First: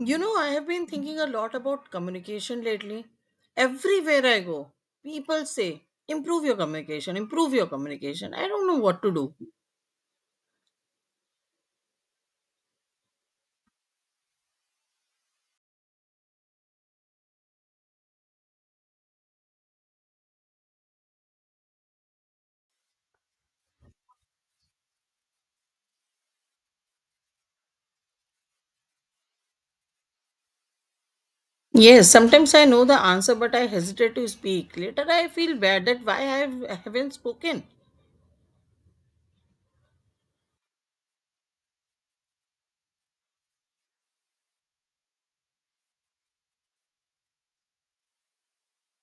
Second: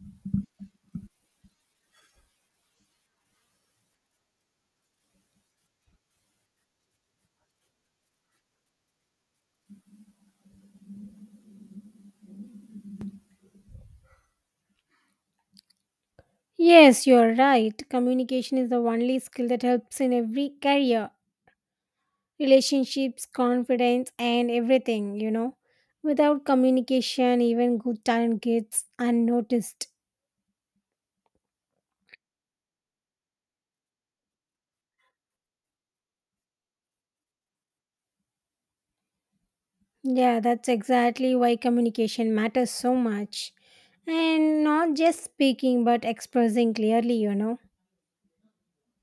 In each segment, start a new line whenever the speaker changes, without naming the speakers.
You know, I have been thinking a lot about communication lately. Everywhere I go, people say, improve your communication, improve your communication. I don't know what to do.
Yes, you're right. Communication is the only skill that helps in every career, relationships, confidence, and everything, you know. Without communication, even good talent gets unnoticed.
Yes, sometimes I know the answer, but I hesitate to speak. Later, I feel bad that why haven't spoken.
Yeah, that's exactly why communication matters so much. And not just speaking, but expressing clearly, you know.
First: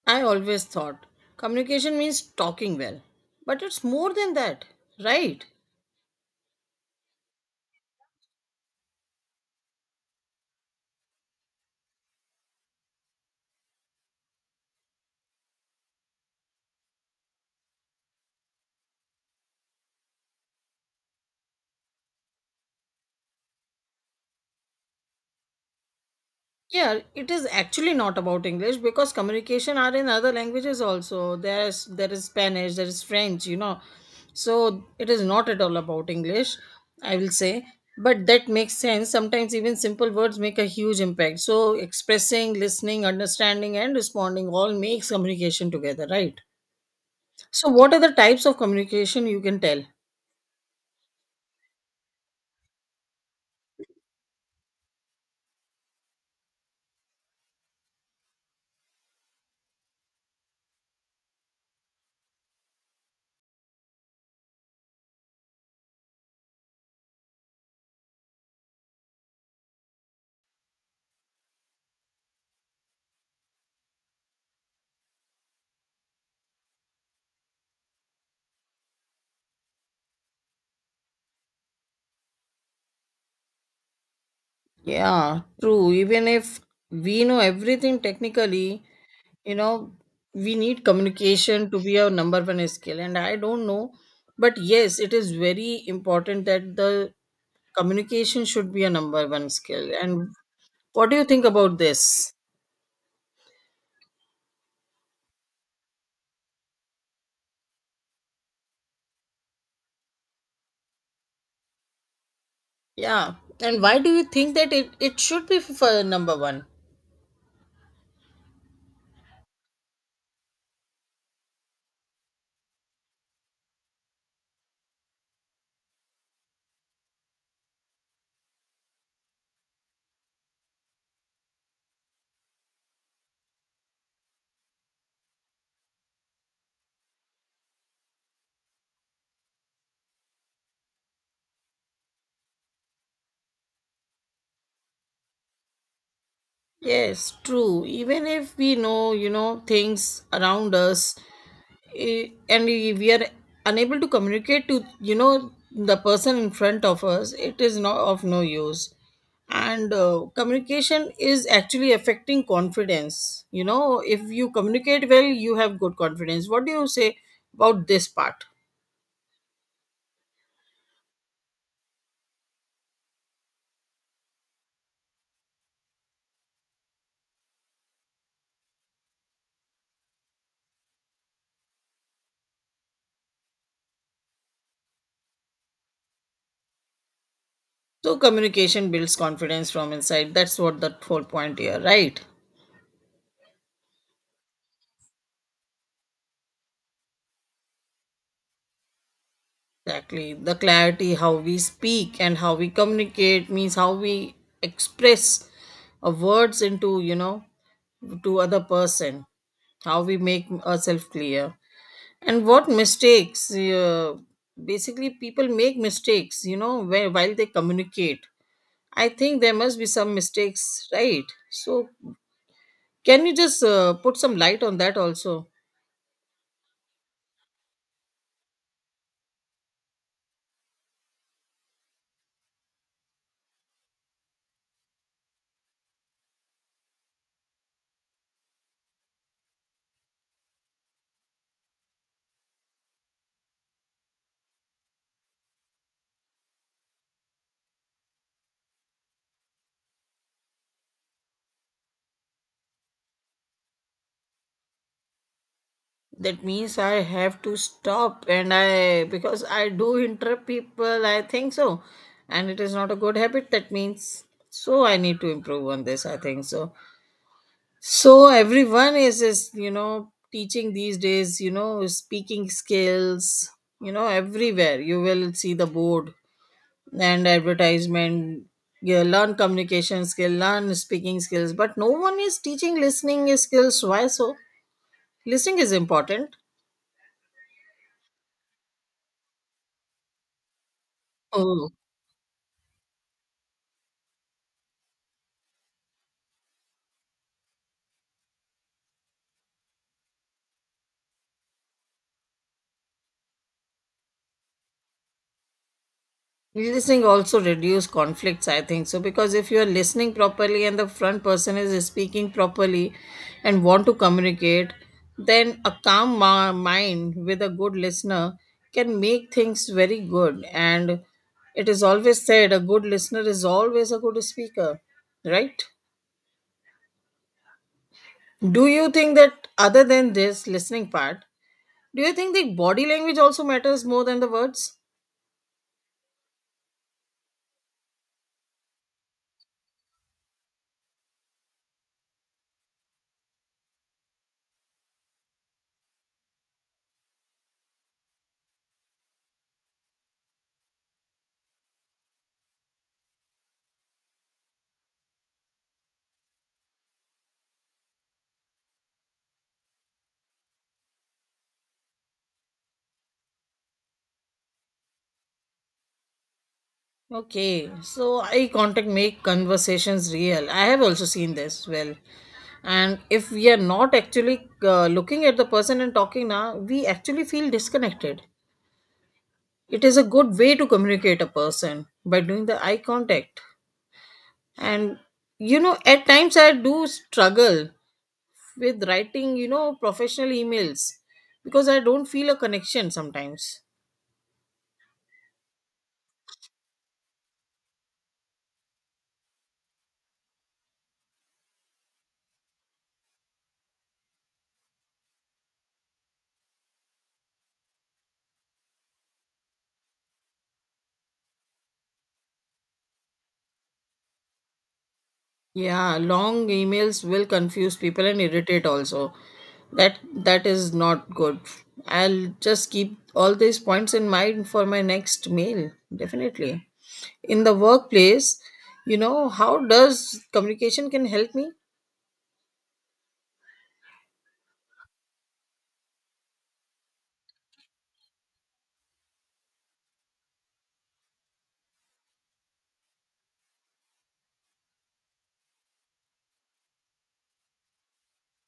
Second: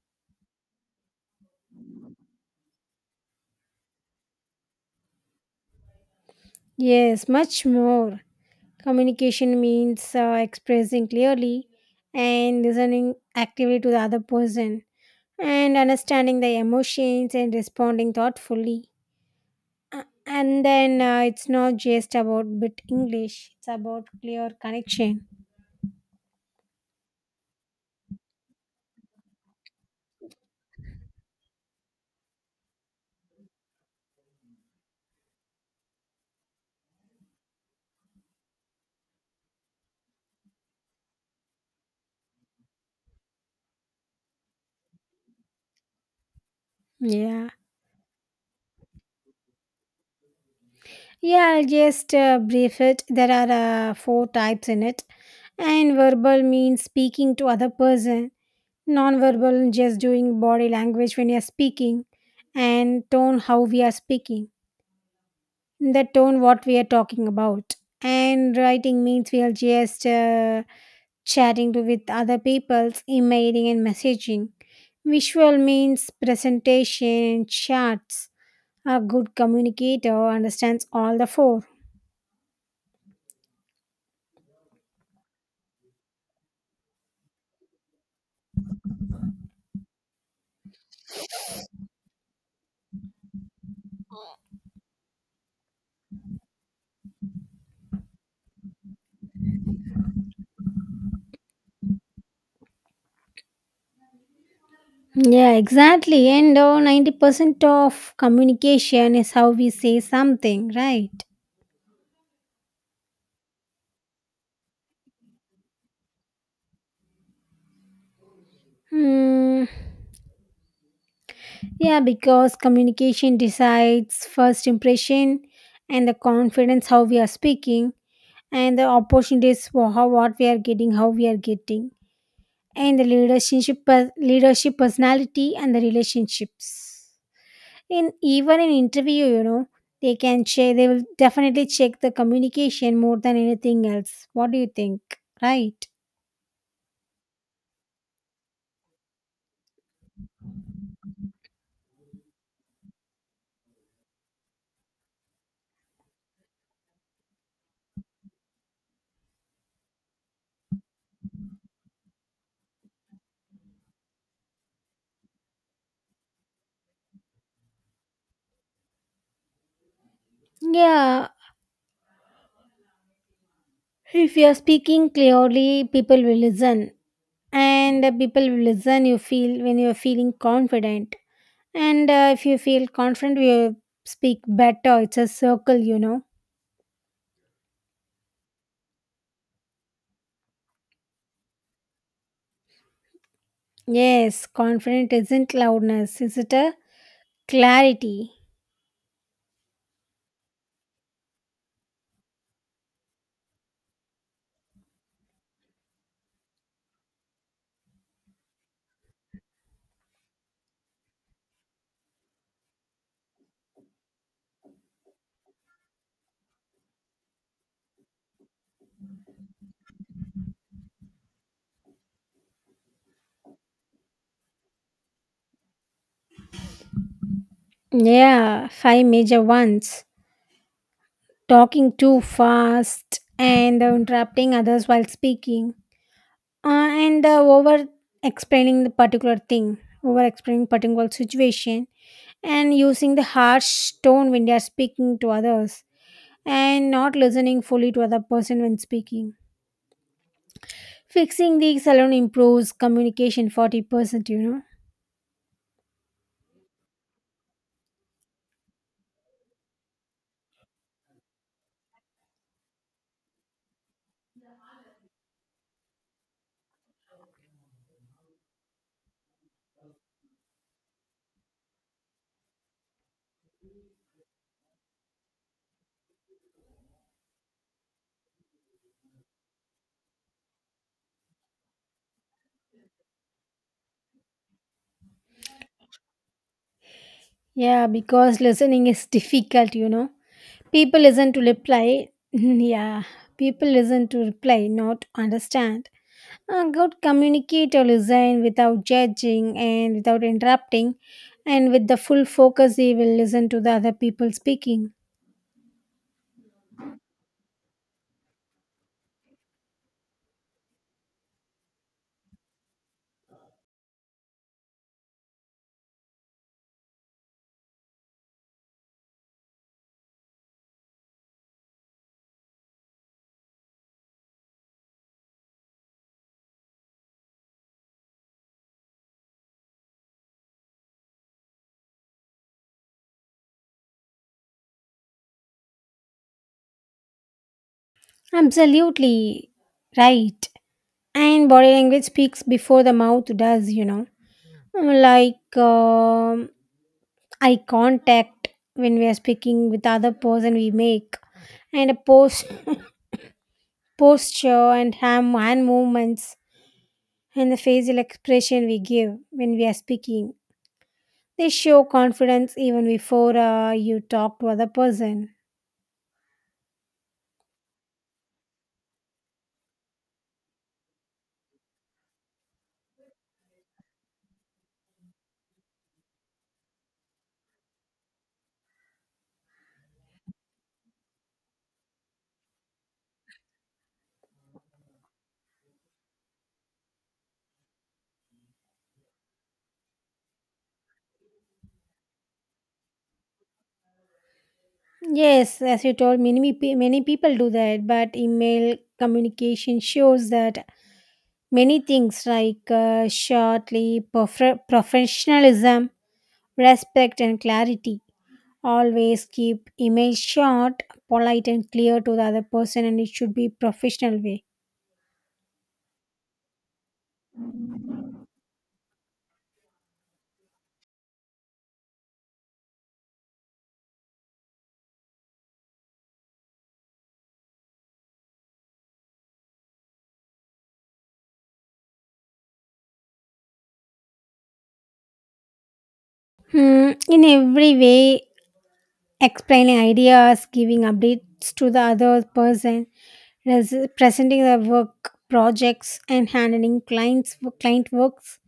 I always thought communication means talking well, but it's more than that, right?
Yes, much more. Communication means expressing clearly and listening actively to the other person and understanding the emotions and responding thoughtfully. And then it's not just about bit English, it's about clear connection.
Yeah, it is actually not about English because communication are in other languages also. There is Spanish, there is French, you know. So it is not at all about English, I will say. But that makes sense. Sometimes even simple words make a huge impact. So expressing, listening, understanding, and responding all makes communication together, right?
Yeah.
So what are the types of communication you can tell?
Yeah, I'll just brief it. There are four types in it. And verbal means speaking to other person. Non-verbal just doing body language when you're speaking. And tone how we are speaking. The tone what we are talking about. And writing means we'll just chatting to with other peoples, emailing and messaging. Visual means presentation, charts. A good communicator understands all the four.
Yeah, true. Even if we know everything technically, you know, we need communication to be a number one skill, and I don't know, but yes, it is very important that the communication should be a number one skill. And what do you think about this?
Yeah, exactly. And 90% of communication is how we say something, right?
Yeah. And why do you think that it should be for number one?
Hmm. Yeah, because communication decides first impression and the confidence how we are speaking and the opportunities for how what we are getting, how we are getting. And the leadership personality and the relationships in even in interview, you know, they can check they will definitely check the communication more than anything else. What do you think, right?
Yes, true. Even if we know, you know, things around us, and if we are unable to communicate to, you know, the person in front of us, it is not of no use. And communication is actually affecting confidence. You know, if you communicate well, you have good confidence. What do you say about this part?
Yeah, if you are speaking clearly, people will listen, and the people will listen, you feel when you are feeling confident. And if you feel confident, you speak better. It's a circle, you know.
So communication builds confidence from inside. That's what the whole point here, right?
Yes, confident isn't loudness, is it? A clarity.
Exactly, the clarity, how we speak. And how we communicate means how we express our words into, you know, to other person. How we make ourselves clear. And what mistakes, basically people make mistakes, you know, where, while they communicate, I think there must be some mistakes, right? So can you just put some light on that also?
Yeah, five major ones. Talking too fast and interrupting others while speaking, and over explaining the particular thing, over explaining particular situation, and using the harsh tone when they are speaking to others, and not listening fully to other person when speaking. Fixing these alone improves communication 40%, you know.
That means I have to stop, and I, because I do interrupt people, I think so. And it is not a good habit. That means so I need to improve on this, I think so. So everyone is you know, teaching these days, you know, speaking skills, you know, everywhere you will see the board and advertisement. You learn communication skill, learn speaking skills, but no one is teaching listening skills. Why so? Listening is important.
Yeah, because listening is difficult, you know. People listen to
Oh.
reply. Yeah, people listen to reply, not understand. A good communicator listen without judging and without interrupting, and with the full focus, he will listen to the other people speaking.
Listening also reduce conflicts, I think so, because if you are listening properly and the front person is speaking properly and want to communicate, then a calm mind with a good listener can make things very good. And it is always said a good listener is always a good speaker, right? Do you think that other than this listening part, do you think the body language also matters more than the words?
Absolutely right. And body language speaks before the mouth does, you know. Like eye contact when we are speaking with other person we make, and a pose hand movements and the facial expression we give when we are speaking. They show confidence even before you talk to other person.
Okay, so eye contact make conversations real. I have also seen this well. And if we are not actually looking at the person and talking now, we actually feel disconnected. It is a good way to communicate a person by doing the eye contact. And you know, at times I do struggle with writing, you know, professional emails because I don't feel a connection sometimes.
Yes, as you told, many people do that, but email communication shows that many things like shortly professionalism, respect, and clarity. Always keep email short, polite, and clear to the other person, and it should be professional way.
Yeah, long emails will confuse people and irritate also. That is not good. I'll just keep all these points in mind for my next mail, definitely. In the workplace, you know, how does communication can help me?
Hmm, in every way, explaining ideas, giving updates to the other person, presenting the work projects, and handling client works,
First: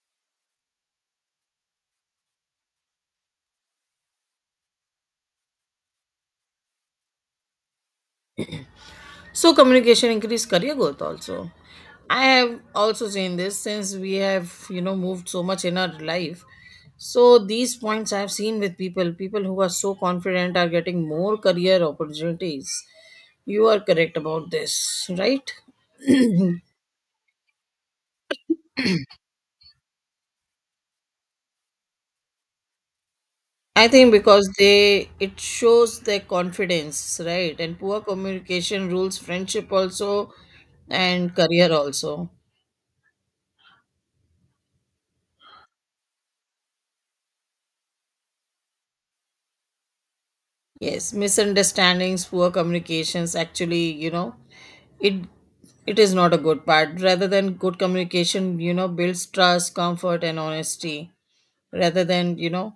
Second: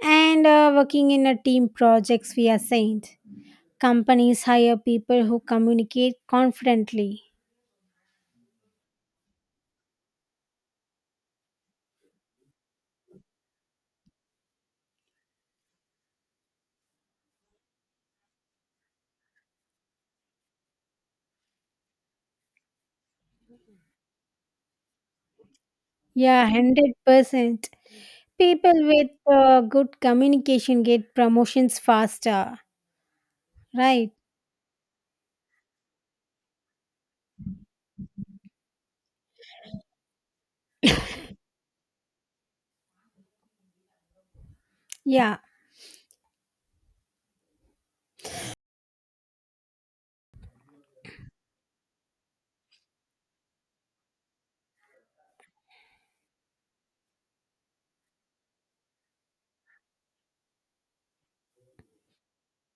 and working in a team projects we assigned. Companies hire people who communicate confidently.
So communication increase career growth also. I have also seen this since we have, you know, moved so much in our life. So these points I have seen with people, people who are so confident are getting more career opportunities. You are correct about this, right?
Yeah, 100%. People with good communication get promotions faster,
I
right?
think because they, it shows their confidence, right? And poor communication rules friendship also and career also.
Yeah,
Yes, misunderstandings, poor communications actually, you know, it it is not a good part. Rather than good communication, you know, builds trust, comfort and honesty. Rather than, you know,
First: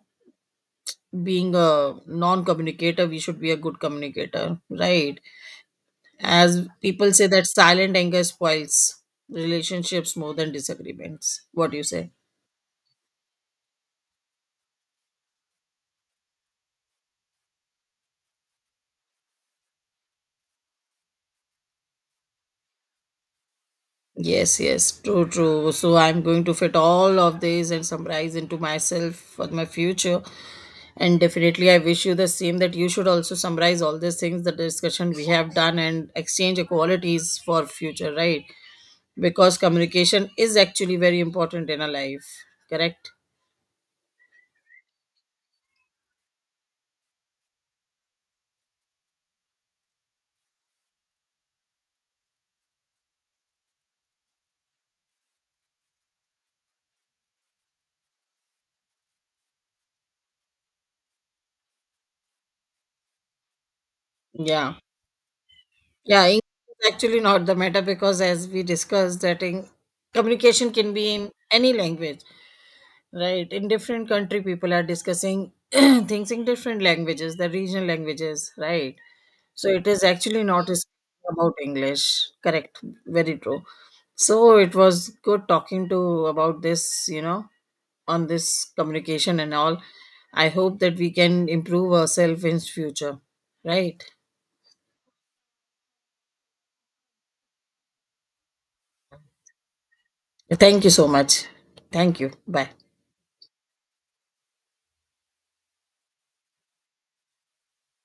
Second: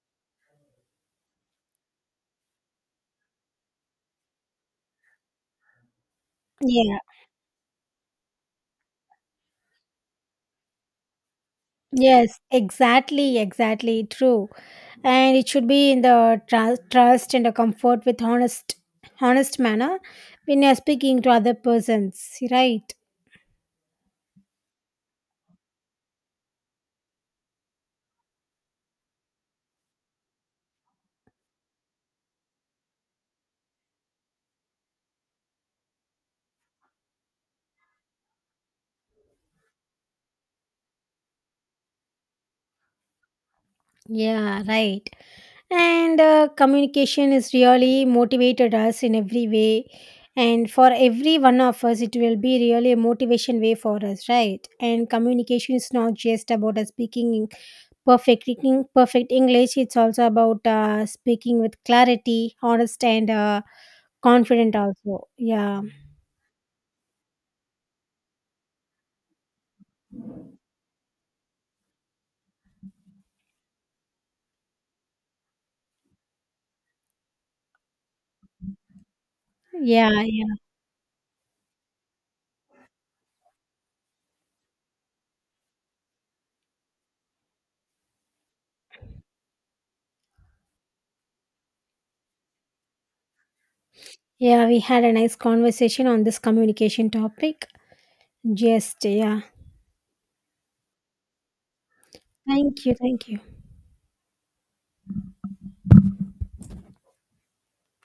being a non communicator, we should be a good communicator, right? As
yeah,
people say that silent anger spoils relationships more than disagreements. What do you say?
yes, exactly, exactly true. And it should be in the trust and a comfort with honest manner when you're speaking to other persons, right?
Yes, yes, true, true. So I'm going to fit all of these and summarize into myself for my future. And definitely, I wish you the same, that you should also summarize all these things, the discussion we have done, and exchange qualities for future, right? Because communication is actually very important in a life, correct?
Yeah, right. And communication is really motivated us in every way, and for every one of us it will be really a motivation way for us, right? And communication is not just about us speaking in perfect english. It's also about speaking with clarity, honest, and confident
Yeah.
also. Yeah,
Yeah, English is actually not the matter because, as we discussed, that in, communication can be in any language, right? In different country, people are discussing things in different languages, the regional languages, right? So it is
yeah,
actually
yeah.
not is about English. Correct, very true. So it was good talking to about this, you know, on this communication and all. I hope that we can improve ourselves in future, right?
Yeah, we had a nice conversation on this communication topic. Just, yeah.
Thank you so much. Thank you. Bye.
Thank you. Thank you.